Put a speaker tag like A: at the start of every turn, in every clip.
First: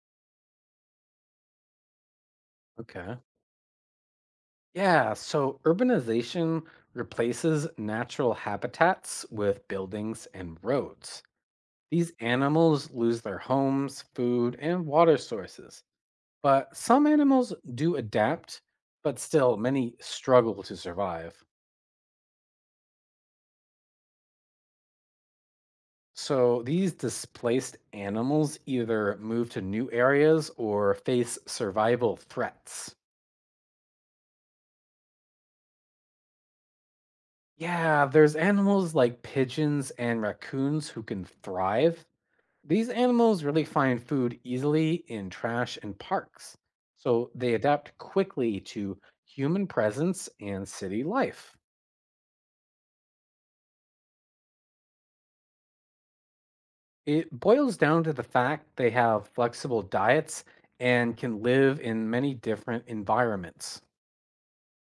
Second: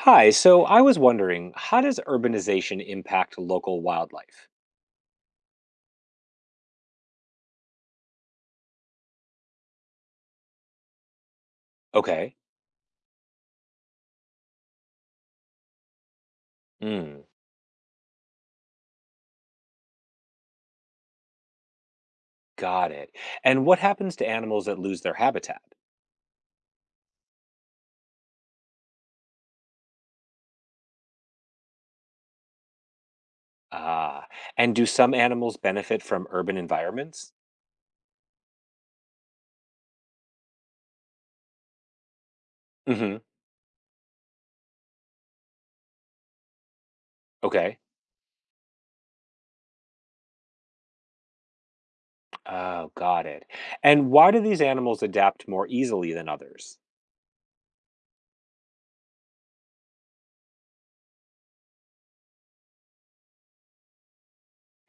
A: Hi, so I was wondering, how does urbanization
B: Okay.
A: impact local wildlife?
B: Yeah, so urbanization replaces natural habitats with buildings and roads. These
A: Okay.
B: animals lose their homes, food, and water sources. But some
A: Mm,
B: animals do adapt, but still, many struggle to survive.
A: got it. And what happens to animals that lose their habitat?
B: So these displaced animals either move to new areas or face survival threats.
A: Ah, and do some animals benefit from urban environments?
B: Yeah, there's animals like pigeons and raccoons who can thrive. These
A: Mm-hmm.
B: animals really find food easily in trash and parks, so they
A: Okay.
B: adapt quickly to human presence and city life.
A: Oh, got it. And why do these animals adapt more easily than others?
B: It boils down to the fact they have flexible diets and can live in many different environments.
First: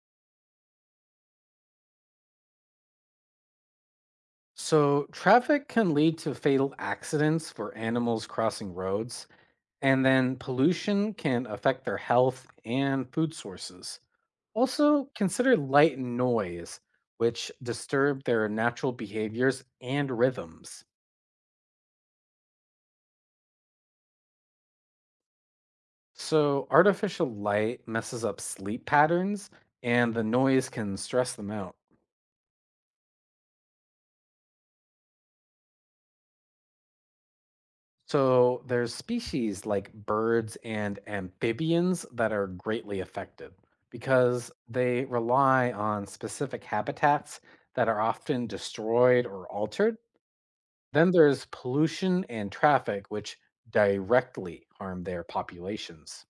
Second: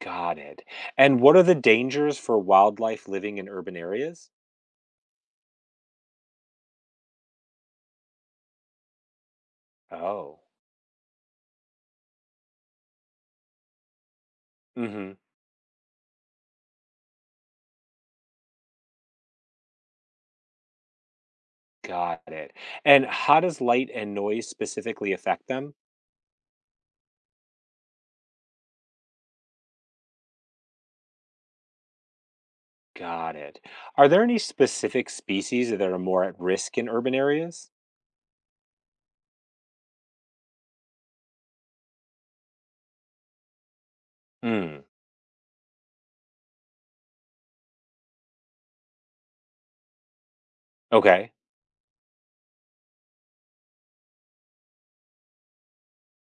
A: Got it. And what are the dangers for wildlife living in urban areas?
B: So, traffic can lead to fatal accidents for animals crossing roads, and then
A: Oh.
B: pollution can affect their health and food sources. Also,
A: Mm-hmm.
B: consider light and noise, which disturb their natural behaviors and rhythms.
A: Got it. And how does light and noise specifically affect them?
B: So, artificial light messes up sleep patterns, and the noise can stress them out.
A: Got it. Are there any specific species that are more at risk in urban areas?
B: So, there's species like birds and amphibians that are greatly affected because
A: Hmm.
B: they rely on specific habitats that are often destroyed or altered. Then
A: Okay.
B: there's pollution and traffic, which directly harm their populations.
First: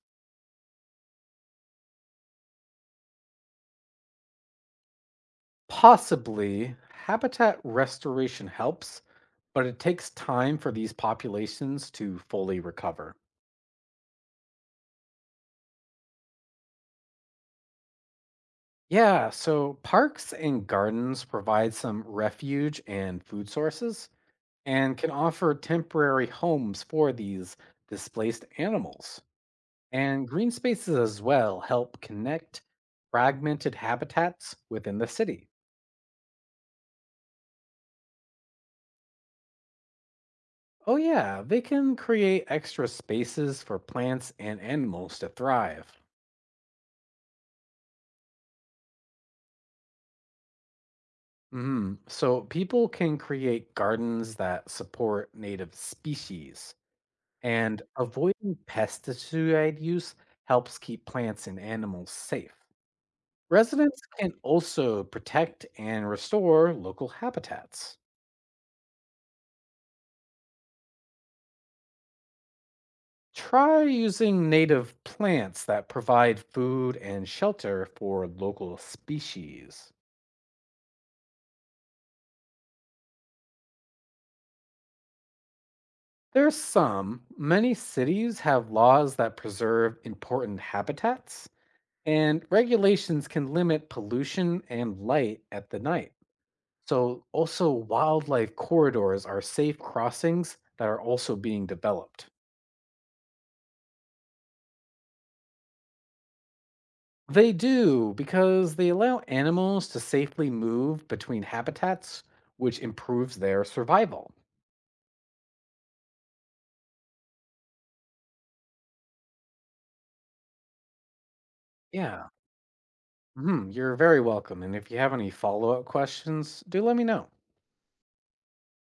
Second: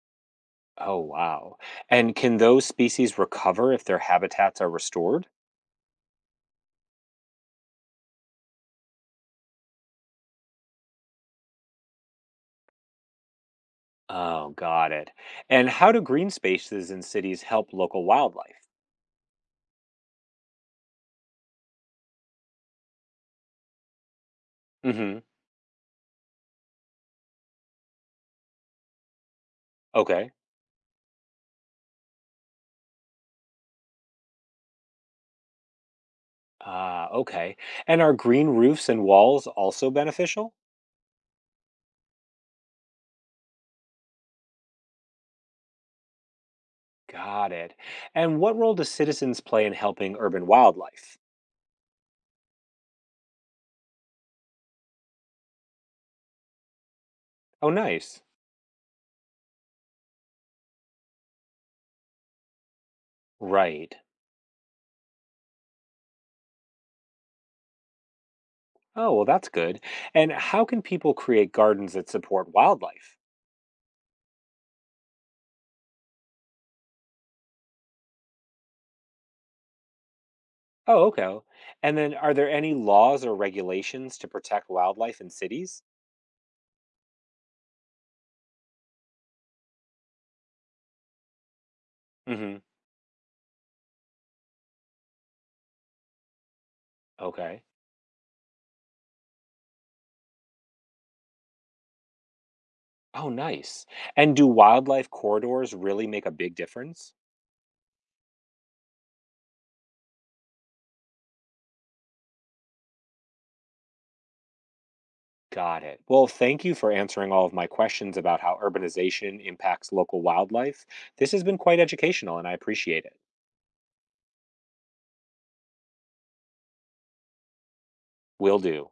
A: Oh, wow. And can those species recover if their habitats are restored?
B: Possibly habitat restoration helps, but it takes time for these populations to fully recover.
A: Oh, got it. And how do green spaces in cities help local wildlife?
B: Yeah, so parks and gardens provide some refuge and food sources and can
A: Mm-hmm.
B: offer temporary homes for these displaced animals. And
A: Okay.
B: green spaces as well help connect fragmented habitats within the city.
A: Ah, okay. And are green roofs and walls also beneficial?
B: Oh, yeah, they can create extra spaces for plants and animals to thrive.
A: Got it. And what role do citizens play in helping urban wildlife?
B: So, people can create gardens that support native species,
A: Oh,
B: and
A: nice.
B: avoiding pesticide use helps keep plants and animals safe.
A: Right.
B: Residents can also protect and restore local habitats.
A: Oh, well, that's good. And how can people create gardens that support wildlife?
B: Try using native plants that provide food and shelter for local species.
A: Oh, okay. And then are there any laws or regulations to protect wildlife in cities?
B: There's some. Many cities have laws that preserve important habitats, and
A: Mm-hmm.
B: regulations can limit pollution and light at the night. So,
A: Okay.
B: also, wildlife corridors are safe crossings that are also being developed.
A: Oh, nice. And do wildlife corridors really make a big difference?
B: They do because they allow animals to safely move between habitats, which improves their survival.
A: Got it. Well, thank you for answering all of my questions about how urbanization impacts local wildlife. This has been quite
B: Yeah,
A: educational, and I appreciate it.
B: mhm, you're very welcome. And if you have any follow up questions, do let me know.
A: Will do.